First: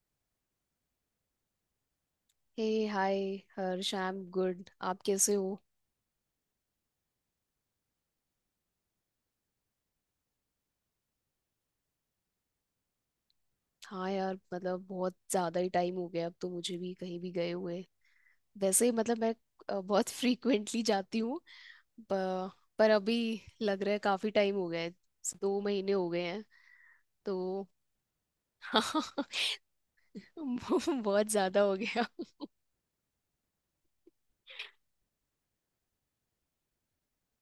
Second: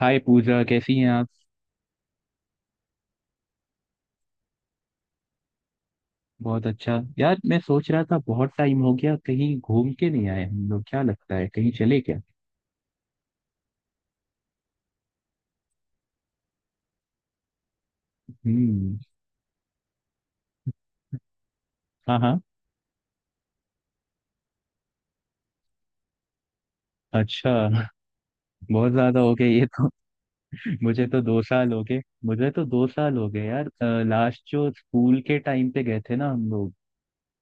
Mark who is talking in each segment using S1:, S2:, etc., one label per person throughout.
S1: हाय पूजा, कैसी हैं आप?
S2: Hey hi. Harsh, I am good. आप कैसे हो?
S1: बहुत अच्छा यार। मैं सोच रहा था बहुत टाइम हो गया कहीं घूम के नहीं आए हम लोग। क्या लगता है, कहीं चले क्या?
S2: हाँ यार, मतलब बहुत ज़्यादा ही टाइम हो गया अब तो मुझे भी कहीं भी गए हुए। वैसे
S1: हम्म।
S2: मतलब मैं बहुत फ्रीक्वेंटली जाती हूँ।
S1: हाँ, हाँ।
S2: प- पर अभी लग रहा है काफ़ी टाइम हो गया है। 2 महीने हो गए हैं।
S1: अच्छा।
S2: तो
S1: बहुत
S2: हाँ,
S1: ज्यादा हो गए ये तो। मुझे तो
S2: बहुत
S1: दो
S2: ज़्यादा
S1: साल
S2: हो
S1: हो गए।
S2: गया।
S1: मुझे तो दो साल हो गए यार। लास्ट जो स्कूल के टाइम पे गए थे ना हम लोग।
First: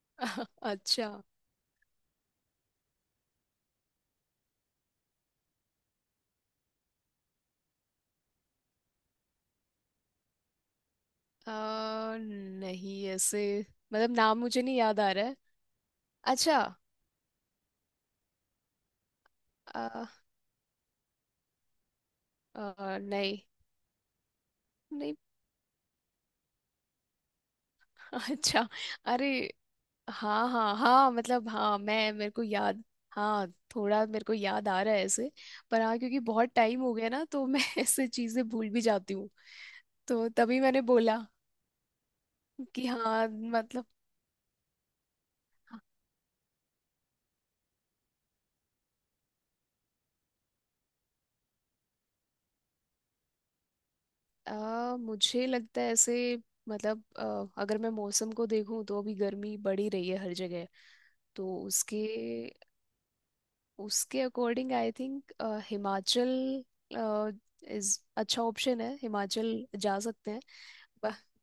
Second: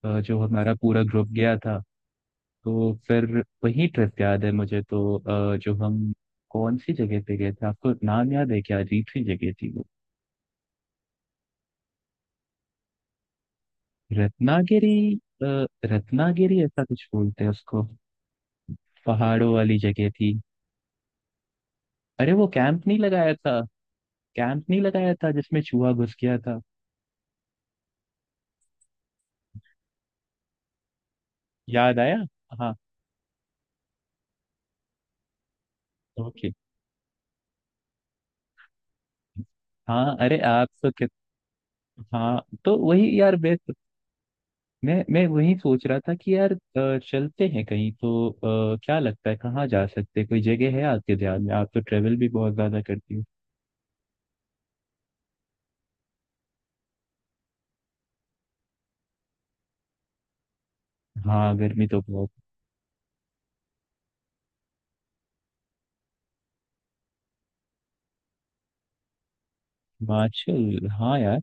S1: जो हमारा पूरा
S2: अच्छा।
S1: ग्रुप गया था। तो फिर। वही ट्रिप याद है मुझे तो, जो हम। कौन सी जगह पे गए थे, आपको नाम याद है क्या? अजीब सी जगह थी।
S2: अ, नहीं ऐसे मतलब नाम मुझे नहीं
S1: रत्नागिरी।
S2: याद आ रहा है।
S1: अ,
S2: अच्छा।
S1: रत्नागिरी ऐसा कुछ बोलते हैं उसको। पहाड़ों वाली
S2: अ,
S1: जगह थी। अरे वो कैंप नहीं लगाया
S2: नहीं
S1: था? कैंप नहीं लगाया
S2: नहीं।
S1: था जिसमें चूहा घुस गया था।
S2: अच्छा। अरे हाँ हाँ हाँ, मतलब हाँ
S1: याद
S2: मैं
S1: आया।
S2: मेरे को
S1: हाँ।
S2: याद। हाँ, थोड़ा मेरे को याद आ रहा है ऐसे। पर हाँ, क्योंकि बहुत
S1: ओके।
S2: टाइम हो गया ना तो मैं ऐसे चीजें भूल भी जाती हूँ।
S1: हाँ,
S2: तो
S1: अरे
S2: तभी
S1: आप
S2: मैंने
S1: तो कित।
S2: बोला
S1: हाँ, तो
S2: कि
S1: वही
S2: हाँ
S1: यार बेस्ट।
S2: मतलब।
S1: मैं वही सोच रहा था कि यार चलते हैं कहीं तो। क्या लगता है कहाँ जा सकते हैं? कोई जगह है आपके ध्यान में? आप तो ट्रेवल भी बहुत ज्यादा करती हो।
S2: आ, मुझे लगता है ऐसे मतलब अगर मैं मौसम को देखूं तो अभी गर्मी बढ़ी रही है हर जगह। तो
S1: हाँ, गर्मी तो
S2: उसके
S1: बहुत।
S2: उसके according I think Himachal is अच्छा ऑप्शन है। हिमाचल जा सकते
S1: हिमाचल, हाँ यार।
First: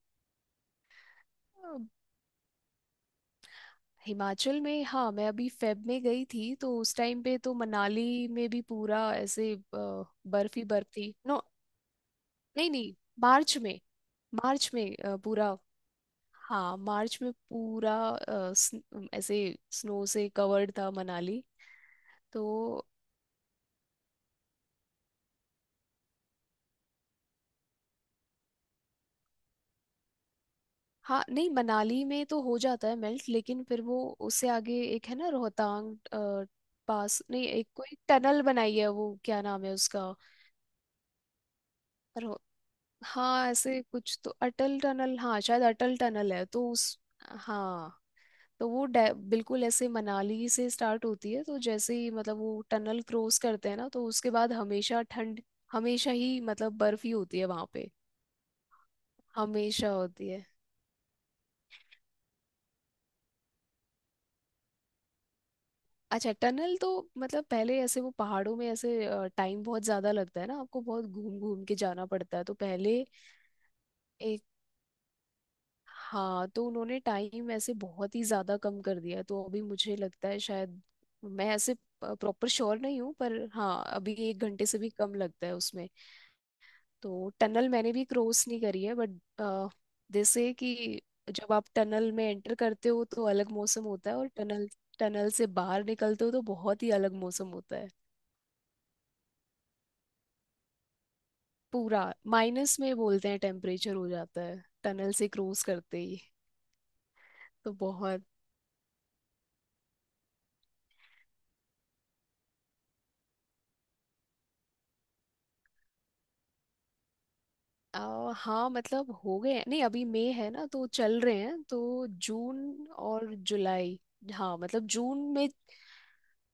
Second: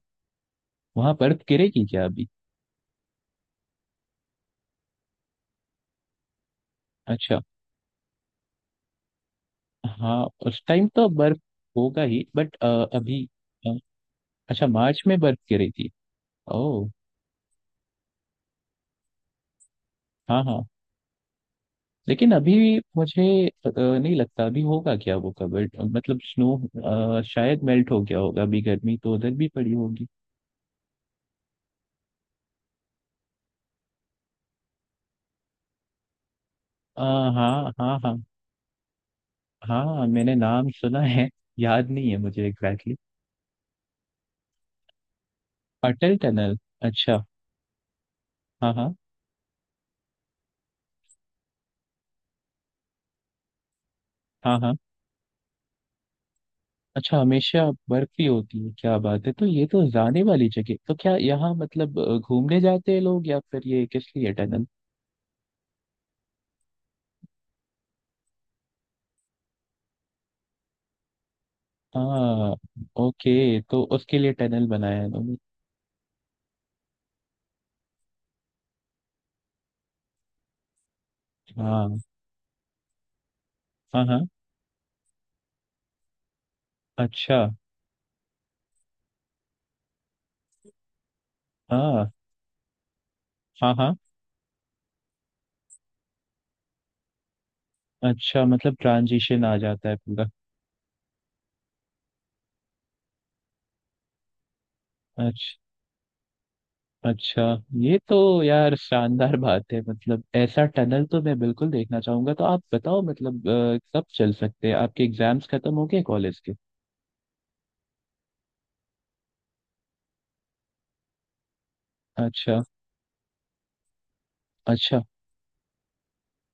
S1: वहाँ बर्फ
S2: हैं।
S1: गिरेगी क्या अभी?
S2: हिमाचल में हाँ मैं अभी फेब में गई थी तो उस टाइम पे
S1: अच्छा।
S2: तो मनाली में भी पूरा ऐसे
S1: हाँ,
S2: बर्फ
S1: उस
S2: ही
S1: टाइम
S2: बर्फ
S1: तो
S2: थी
S1: बर्फ
S2: नो।
S1: होगा ही, बट
S2: नहीं नहीं,
S1: अभी।
S2: मार्च
S1: अ,
S2: में।
S1: अच्छा,
S2: मार्च में
S1: मार्च
S2: अ,
S1: में बर्फ
S2: पूरा
S1: गिरी थी?
S2: हाँ
S1: ओह।
S2: मार्च में पूरा ऐसे स्नो से
S1: हाँ, हाँ,
S2: कवर्ड था मनाली।
S1: लेकिन
S2: तो
S1: अभी मुझे नहीं लगता अभी होगा क्या वो कवर, मतलब स्नो शायद मेल्ट हो गया होगा, अभी गर्मी तो उधर भी पड़ी होगी।
S2: हाँ। नहीं, मनाली में तो हो जाता है मेल्ट, लेकिन फिर वो उससे आगे एक है ना रोहतांग
S1: अ,
S2: पास नहीं, एक
S1: हाँ,
S2: कोई
S1: हाँ, हाँ।
S2: टनल बनाई है वो क्या नाम है
S1: हाँ,
S2: उसका।
S1: मैंने नाम सुना है। याद नहीं है मुझे एग्जैक्टली।
S2: हाँ ऐसे कुछ तो अटल टनल, हाँ शायद अटल
S1: अटल
S2: टनल है
S1: टनल।
S2: तो उस
S1: अच्छा।
S2: हाँ। तो
S1: हाँ,
S2: वो
S1: हाँ,
S2: बिल्कुल ऐसे मनाली से स्टार्ट होती है तो जैसे ही मतलब वो टनल क्रॉस करते हैं ना तो उसके बाद
S1: हाँ। हाँ,
S2: हमेशा ठंड। हमेशा ही मतलब बर्फ ही
S1: अच्छा
S2: होती है
S1: हमेशा
S2: वहां पे।
S1: बर्फी होती है? क्या बात है! तो ये तो
S2: हमेशा
S1: जाने
S2: होती है।
S1: वाली जगह। तो क्या यहाँ मतलब घूमने जाते हैं लोग या फिर ये किस लिए टनल?
S2: अच्छा, टनल तो मतलब पहले ऐसे वो पहाड़ों में ऐसे टाइम बहुत ज्यादा लगता है ना, आपको बहुत घूम घूम के जाना पड़ता है तो
S1: हाँ,
S2: पहले
S1: ओके तो उसके लिए
S2: एक।
S1: टनल बनाया है उन्होंने।
S2: हाँ तो उन्होंने टाइम ऐसे बहुत ही ज्यादा कम कर दिया है, तो अभी मुझे लगता है शायद, मैं ऐसे
S1: हाँ,
S2: प्रॉपर श्योर नहीं हूँ पर हाँ
S1: हाँ,
S2: अभी
S1: हाँ।
S2: 1 घंटे से भी कम लगता है उसमें। तो
S1: अच्छा।
S2: टनल मैंने भी क्रॉस नहीं करी है बट जैसे कि जब आप
S1: हाँ,
S2: टनल में एंटर करते हो तो अलग
S1: हाँ,
S2: मौसम
S1: हाँ।
S2: होता है और टनल टनल से बाहर निकलते हो तो बहुत ही अलग मौसम होता है।
S1: अच्छा, मतलब ट्रांजिशन आ जाता है पूरा।
S2: पूरा माइनस में बोलते हैं टेम्परेचर हो जाता है टनल से
S1: अच्छा,
S2: क्रॉस करते ही।
S1: अच्छा।
S2: तो
S1: ये तो
S2: बहुत।
S1: यार शानदार बात है। मतलब ऐसा टनल तो मैं बिल्कुल देखना चाहूंगा। तो आप बताओ मतलब कब चल सकते हैं? आपके एग्जाम्स खत्म हो गए कॉलेज के?
S2: आ, हाँ मतलब हो गए हैं, नहीं अभी मई है ना तो चल रहे हैं, तो
S1: अच्छा।
S2: जून और जुलाई। हाँ मतलब
S1: अच्छा।
S2: जून में।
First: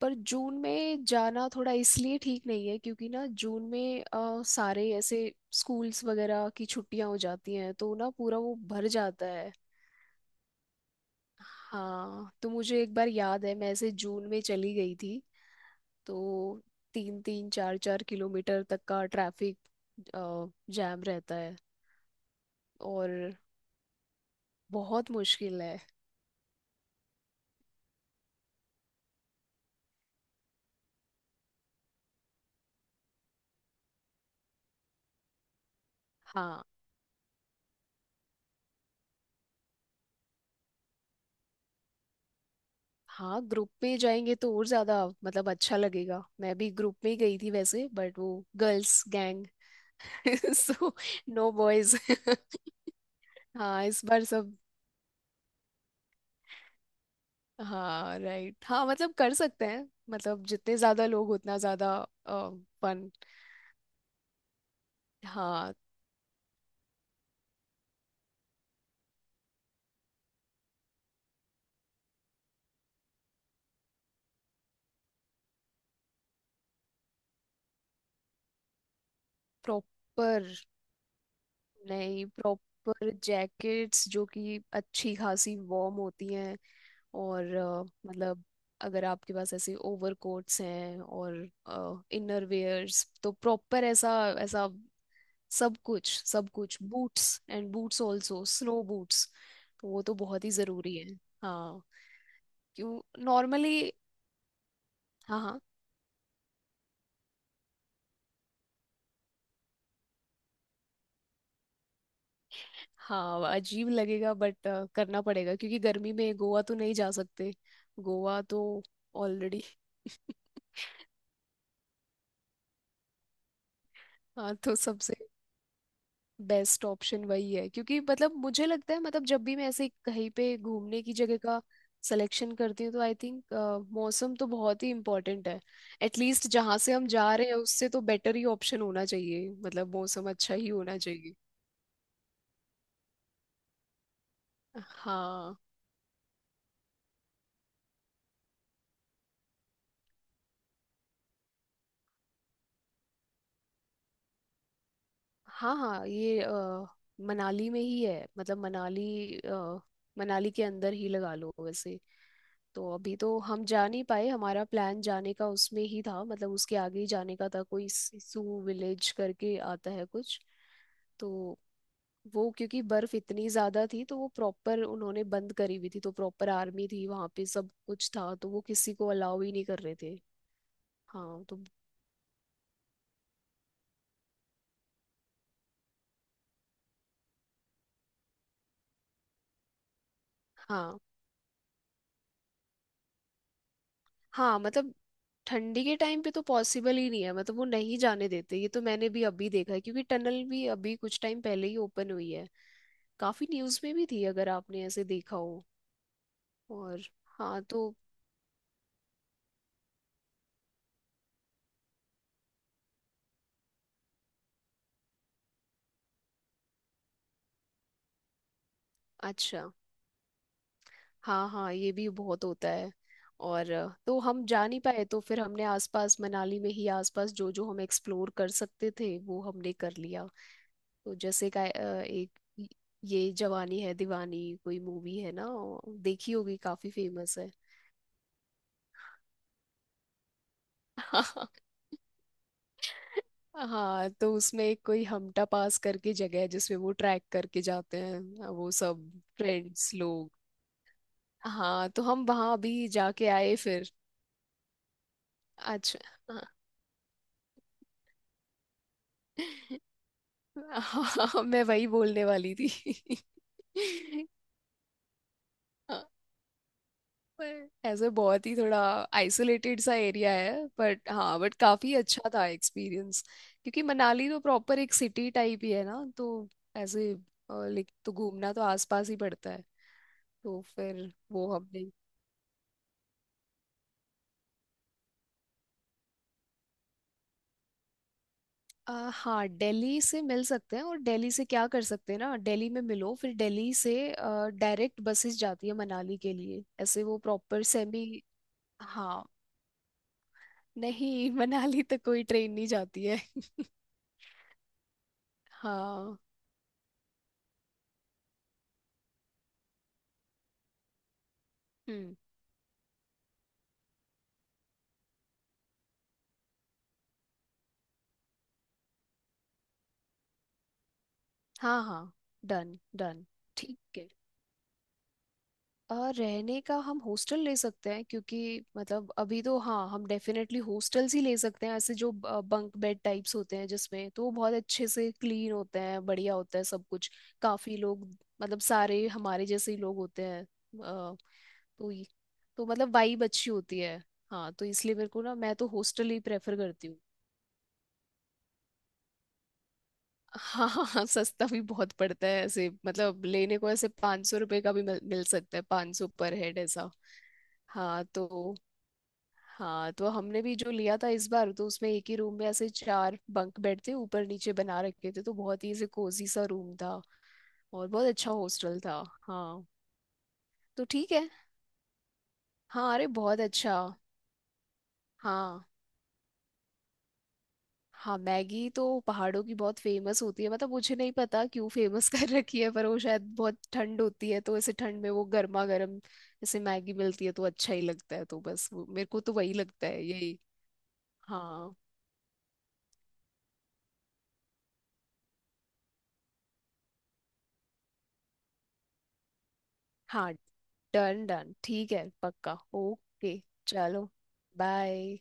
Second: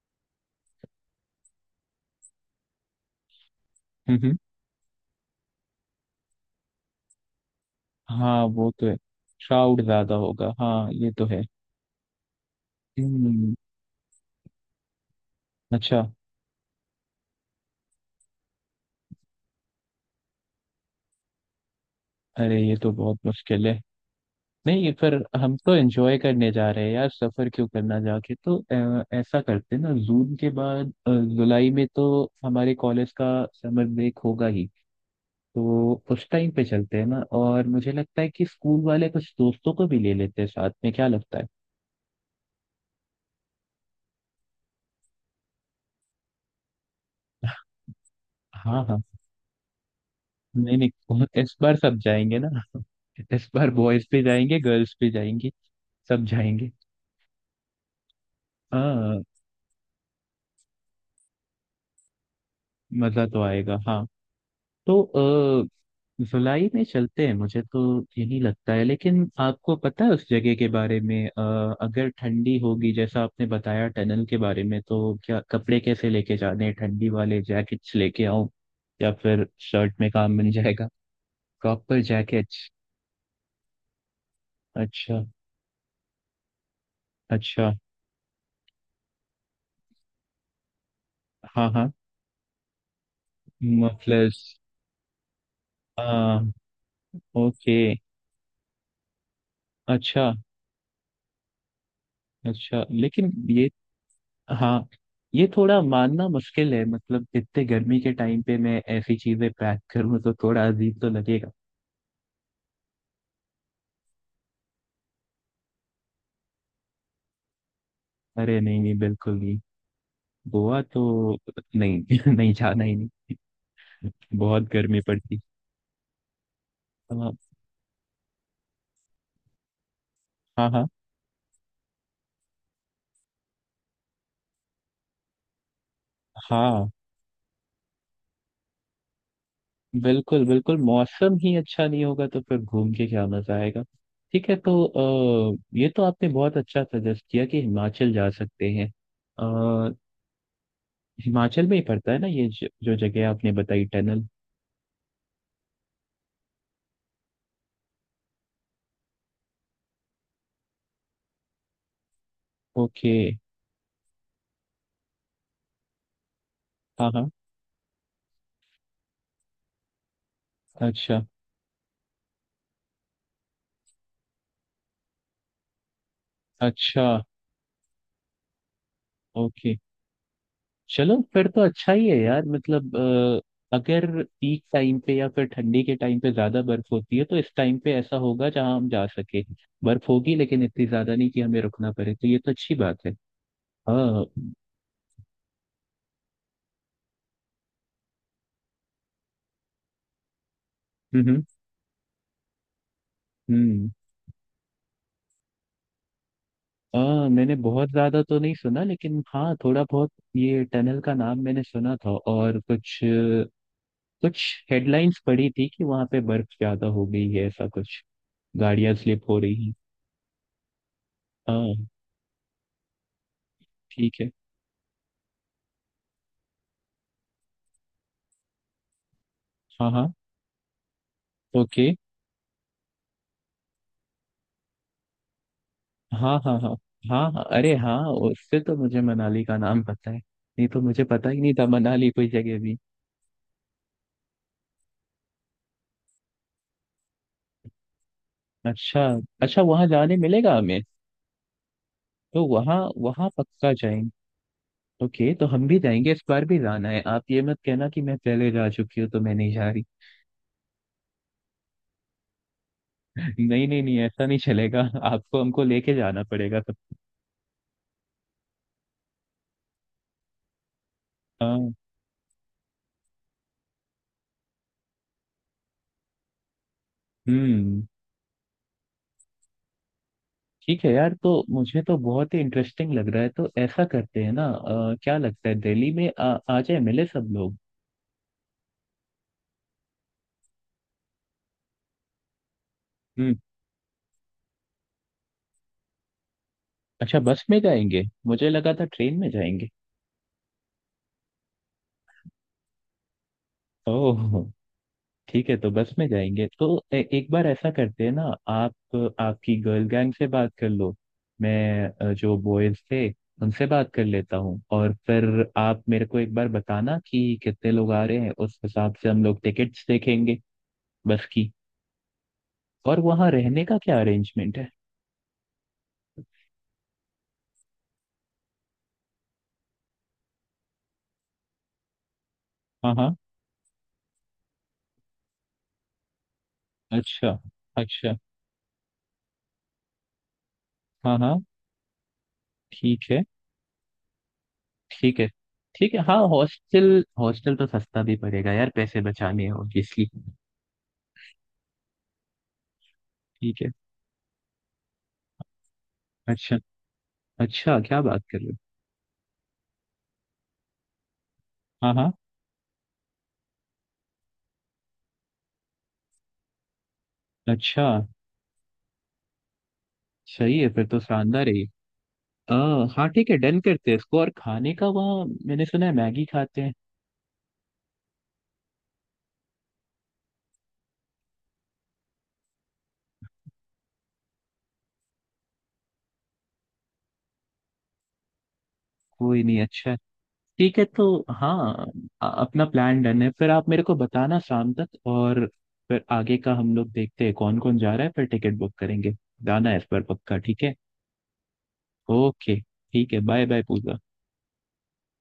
S2: पर जून में जाना थोड़ा इसलिए ठीक नहीं है क्योंकि ना जून में
S1: हम्म,
S2: आ, सारे ऐसे स्कूल्स वगैरह की छुट्टियां हो जाती हैं तो ना पूरा
S1: हाँ,
S2: वो
S1: वो तो
S2: भर
S1: है।
S2: जाता है।
S1: क्राउड ज्यादा होगा, हाँ ये तो है।
S2: हाँ तो मुझे एक बार याद
S1: हम्म।
S2: है मैं ऐसे जून में चली गई थी।
S1: अच्छा।
S2: तो 3 3 4 4 किलोमीटर तक का ट्रैफिक जैम रहता है
S1: अरे ये तो
S2: और
S1: बहुत मुश्किल है। नहीं,
S2: बहुत
S1: पर हम
S2: मुश्किल
S1: तो
S2: है।
S1: एंजॉय करने जा रहे हैं यार, सफर क्यों करना जाके तो। ऐसा करते हैं ना, जून के बाद जुलाई में तो हमारे कॉलेज का समर ब्रेक होगा ही। तो उस टाइम पे
S2: हाँ
S1: चलते हैं ना, और मुझे लगता है कि स्कूल वाले कुछ दोस्तों को भी ले लेते हैं साथ में। क्या लगता है?
S2: हाँ, ग्रुप में जाएंगे तो और ज्यादा मतलब अच्छा लगेगा। मैं भी ग्रुप में ही गई थी वैसे बट वो
S1: हाँ, हाँ।
S2: गर्ल्स गैंग
S1: नहीं,
S2: सो
S1: नहीं,
S2: नो
S1: इस बार
S2: बॉयज।
S1: सब जाएंगे ना। इस बार
S2: हाँ इस
S1: बॉयज भी
S2: बार सब।
S1: जाएंगे, गर्ल्स भी जाएंगी। सब जाएंगे।
S2: हाँ राइट, हाँ मतलब
S1: हाँ,
S2: कर सकते हैं, मतलब जितने ज्यादा लोग उतना ज्यादा फन।
S1: मजा तो आएगा हाँ। तो अ,
S2: हाँ
S1: जुलाई में चलते हैं, मुझे तो यही लगता है। लेकिन आपको पता है उस जगह के बारे में, अगर ठंडी होगी जैसा आपने बताया टनल के बारे में, तो क्या कपड़े कैसे लेके जाने हैं? ठंडी वाले जैकेट्स लेके आऊं या फिर शर्ट में काम
S2: प्रॉपर।
S1: मिल जाएगा? प्रॉपर
S2: नहीं,
S1: जैकेट्स।
S2: प्रॉपर जैकेट्स जो कि अच्छी
S1: अच्छा।
S2: खासी वार्म होती हैं। और
S1: अच्छा।
S2: मतलब अगर आपके पास ऐसे ओवर कोट्स हैं और
S1: हाँ, हाँ।
S2: इनर वेयर्स तो प्रॉपर ऐसा,
S1: मफलर्स।
S2: ऐसा सब कुछ,
S1: हाँ।
S2: सब कुछ boots and
S1: okay.
S2: Boots also snow boots. तो वो तो
S1: अच्छा।
S2: बहुत ही ज़रूरी है। हाँ
S1: अच्छा
S2: क्यों
S1: लेकिन ये।
S2: नॉर्मली।
S1: हाँ,
S2: हाँ
S1: ये
S2: हाँ
S1: थोड़ा मानना मुश्किल है, मतलब इतने गर्मी के टाइम पे मैं ऐसी चीजें पैक करूँ तो थोड़ा अजीब तो लगेगा।
S2: हाँ, अजीब लगेगा बट करना पड़ेगा क्योंकि गर्मी में गोवा तो नहीं जा सकते। गोवा
S1: अरे
S2: तो
S1: नहीं, नहीं, बिल्कुल नहीं।
S2: ऑलरेडी।
S1: गोवा तो नहीं नहीं, जाना ही नहीं।
S2: हाँ
S1: बहुत
S2: तो
S1: गर्मी
S2: सबसे
S1: पड़ती।
S2: बेस्ट ऑप्शन
S1: हाँ,
S2: वही है क्योंकि मतलब मुझे लगता है मतलब जब भी मैं ऐसे कहीं पे
S1: हाँ। हाँ,
S2: घूमने की जगह का सिलेक्शन करती हूँ तो आई थिंक मौसम तो बहुत ही इम्पोर्टेंट है। एटलीस्ट जहाँ
S1: हाँ।
S2: से हम जा रहे हैं उससे तो बेटर ही ऑप्शन होना चाहिए, मतलब मौसम
S1: बिल्कुल,
S2: अच्छा ही
S1: बिल्कुल,
S2: होना चाहिए।
S1: मौसम ही अच्छा नहीं होगा तो फिर घूम के क्या मजा आएगा? ठीक है, तो
S2: हाँ
S1: ये तो आपने बहुत अच्छा सजेस्ट किया कि हिमाचल जा सकते हैं। अ, हिमाचल में ही पड़ता है ना ये जो जगह आपने बताई, टनल?
S2: हाँ हाँ ये मनाली में ही है मतलब मनाली के अंदर ही लगा लो वैसे। तो
S1: ओके।
S2: अभी तो हम जा नहीं पाए, हमारा प्लान जाने का उसमें ही था मतलब उसके आगे ही
S1: हाँ, हाँ।
S2: जाने का था, कोई सिसु विलेज करके आता है कुछ।
S1: अच्छा।
S2: तो वो क्योंकि बर्फ इतनी ज्यादा थी तो वो प्रॉपर उन्होंने बंद करी हुई थी, तो प्रॉपर आर्मी
S1: अच्छा।
S2: थी वहां पे सब कुछ था, तो वो किसी को अलाउ ही नहीं
S1: ओके
S2: कर रहे थे।
S1: चलो,
S2: हाँ
S1: फिर तो
S2: तो।
S1: अच्छा ही है यार, मतलब अगर पीक टाइम पे या फिर ठंडी के टाइम पे ज्यादा बर्फ होती है, तो इस टाइम पे ऐसा होगा जहां हम जा सके। बर्फ होगी लेकिन इतनी
S2: हाँ
S1: ज्यादा नहीं कि हमें रुकना पड़े, तो ये तो अच्छी बात है। हाँ।
S2: हाँ मतलब ठंडी के टाइम पे तो पॉसिबल ही नहीं है मतलब वो नहीं जाने देते, ये तो मैंने भी अभी देखा है क्योंकि टनल भी अभी कुछ टाइम
S1: हम्म,
S2: पहले ही ओपन हुई है। काफी न्यूज
S1: हम्म।
S2: में भी थी अगर आपने ऐसे देखा हो। और
S1: हाँ, मैंने
S2: हाँ
S1: बहुत
S2: तो
S1: ज्यादा तो नहीं सुना, लेकिन हाँ थोड़ा बहुत ये टनल का नाम मैंने सुना था। और कुछ कुछ हेडलाइंस पढ़ी थी कि वहां पे बर्फ ज्यादा हो गई है, ऐसा कुछ गाड़ियां स्लिप हो
S2: अच्छा,
S1: रही
S2: हाँ
S1: हैं।
S2: हाँ ये भी बहुत होता है। और तो
S1: ठीक है।
S2: हम जा नहीं पाए तो फिर हमने आसपास मनाली में ही आसपास जो जो हम एक्सप्लोर कर सकते थे वो हमने
S1: हाँ,
S2: कर
S1: हाँ।
S2: लिया। तो जैसे का
S1: ओके।
S2: ये जवानी है दीवानी कोई मूवी है ना, ओ, देखी
S1: हाँ,
S2: होगी,
S1: हाँ, हाँ,
S2: काफी
S1: हाँ,
S2: फेमस
S1: हाँ,
S2: है।
S1: अरे हाँ, उससे तो मुझे मनाली का नाम पता है, नहीं तो मुझे पता ही नहीं था मनाली कोई जगह भी।
S2: हाँ तो उसमें एक कोई हमटा पास करके जगह है जिसमें वो ट्रैक करके जाते हैं वो
S1: अच्छा।
S2: सब
S1: अच्छा, वहाँ
S2: फ्रेंड्स
S1: जाने
S2: लोग।
S1: मिलेगा हमें?
S2: हाँ तो हम
S1: तो
S2: वहां
S1: वहाँ
S2: भी जाके
S1: वहाँ
S2: आए
S1: पक्का
S2: फिर।
S1: जाएंगे। ओके, तो हम भी
S2: अच्छा।
S1: जाएंगे, इस बार भी जाना है। आप ये मत कहना कि मैं पहले जा चुकी हूँ तो मैं नहीं जा रही।
S2: हाँ मैं वही बोलने वाली थी।
S1: नहीं, नहीं, नहीं, ऐसा नहीं चलेगा। आपको हमको लेके
S2: हाँ,
S1: जाना पड़ेगा सब।
S2: पर ऐसे बहुत ही थोड़ा आइसोलेटेड सा एरिया है बट हाँ, बट
S1: हाँ।
S2: काफी अच्छा था एक्सपीरियंस, क्योंकि मनाली तो प्रॉपर एक सिटी टाइप ही है ना तो ऐसे
S1: हम्म।
S2: लाइक तो घूमना तो आसपास ही पड़ता है। तो
S1: ठीक है
S2: फिर
S1: यार, तो
S2: वो
S1: मुझे
S2: हमने।
S1: तो बहुत ही इंटरेस्टिंग लग रहा है, तो ऐसा करते हैं ना, क्या लगता है दिल्ली में आ जाए, मिले सब लोग।
S2: आ, हाँ दिल्ली से मिल सकते हैं और दिल्ली से क्या कर सकते हैं ना दिल्ली में मिलो फिर
S1: हम्म।
S2: दिल्ली से डायरेक्ट बसेस जाती है मनाली के लिए ऐसे वो
S1: अच्छा, बस में
S2: प्रॉपर
S1: जाएंगे?
S2: सेमी।
S1: मुझे लगा था ट्रेन
S2: हाँ,
S1: में जाएंगे।
S2: नहीं मनाली तो कोई ट्रेन नहीं जाती है।
S1: ओह। ठीक है, तो बस में
S2: हाँ।
S1: जाएंगे तो एक बार ऐसा करते हैं ना। आप आपकी गर्ल गैंग से बात कर लो। मैं
S2: हम्म।
S1: जो बॉयज थे उनसे बात कर लेता हूँ, और फिर आप मेरे को एक बार बताना कि कितने लोग आ रहे हैं, उस हिसाब से हम लोग टिकट्स देखेंगे, बस की।
S2: हाँ हाँ डन
S1: और
S2: डन
S1: वहाँ रहने का
S2: ठीक
S1: क्या
S2: है।
S1: अरेंजमेंट है?
S2: और रहने का हम हॉस्टल ले सकते हैं क्योंकि मतलब अभी तो हाँ हम डेफिनेटली हॉस्टल्स ही ले सकते हैं, ऐसे जो बंक
S1: हाँ,
S2: बेड
S1: हाँ।
S2: टाइप्स होते हैं जिसमें, तो वो बहुत अच्छे से क्लीन होते हैं, बढ़िया होता है सब कुछ।
S1: अच्छा।
S2: काफी लोग
S1: अच्छा।
S2: मतलब सारे हमारे जैसे ही लोग होते हैं
S1: हाँ, हाँ।
S2: तो तो मतलब
S1: ठीक है।
S2: वाइब अच्छी होती है। हाँ तो इसलिए मेरे
S1: ठीक
S2: को
S1: है,
S2: ना मैं तो
S1: ठीक है।
S2: हॉस्टल
S1: हाँ,
S2: ही प्रेफर
S1: हॉस्टल,
S2: करती हूँ।
S1: हॉस्टल तो सस्ता भी पड़ेगा यार, पैसे बचाने हैं ऑब्वियसली।
S2: हाँ हाँ हाँ, सस्ता भी बहुत पड़ता है ऐसे मतलब लेने
S1: ठीक है।
S2: को, ऐसे 500 रुपये का भी मिल सकता है, 500 पर
S1: अच्छा।
S2: हेड ऐसा।
S1: अच्छा, क्या
S2: हाँ
S1: बात कर रहे
S2: तो।
S1: हो।
S2: हाँ तो हमने भी जो लिया था इस बार तो उसमें
S1: हाँ,
S2: एक
S1: हाँ।
S2: ही रूम में ऐसे 4 बंक बेड थे ऊपर नीचे बना रखे थे, तो बहुत ही ऐसे कोजी सा रूम था
S1: अच्छा।
S2: और बहुत अच्छा हॉस्टल था। हाँ
S1: सही है, फिर
S2: तो
S1: तो
S2: ठीक है।
S1: शानदार है ये। अ,
S2: हाँ
S1: हाँ,
S2: अरे
S1: ठीक है,
S2: बहुत
S1: डन
S2: अच्छा।
S1: करते हैं इसको। और खाने का वहाँ मैंने
S2: हाँ
S1: सुना है मैगी खाते हैं।
S2: हाँ, मैगी तो पहाड़ों की बहुत फेमस होती है, मतलब मुझे नहीं पता क्यों फेमस कर रखी है, पर वो शायद बहुत ठंड होती है तो ऐसे ठंड में वो गर्मा गर्म जैसे मैगी मिलती है तो अच्छा ही लगता है, तो बस मेरे को तो
S1: कोई
S2: वही
S1: नहीं,
S2: लगता
S1: अच्छा है।
S2: है यही।
S1: ठीक है तो।
S2: हाँ
S1: हाँ, अपना प्लान डन है, फिर आप मेरे को बताना शाम तक, और फिर आगे का हम लोग देखते हैं कौन कौन जा रहा है, फिर टिकट बुक करेंगे। जाना है इस बार
S2: हाँ,
S1: पक्का, ठीक है।
S2: डन डन ठीक है
S1: ओके,
S2: पक्का,
S1: ठीक है,
S2: ओके।
S1: Bye bye Pooja.
S2: चलो, बाय।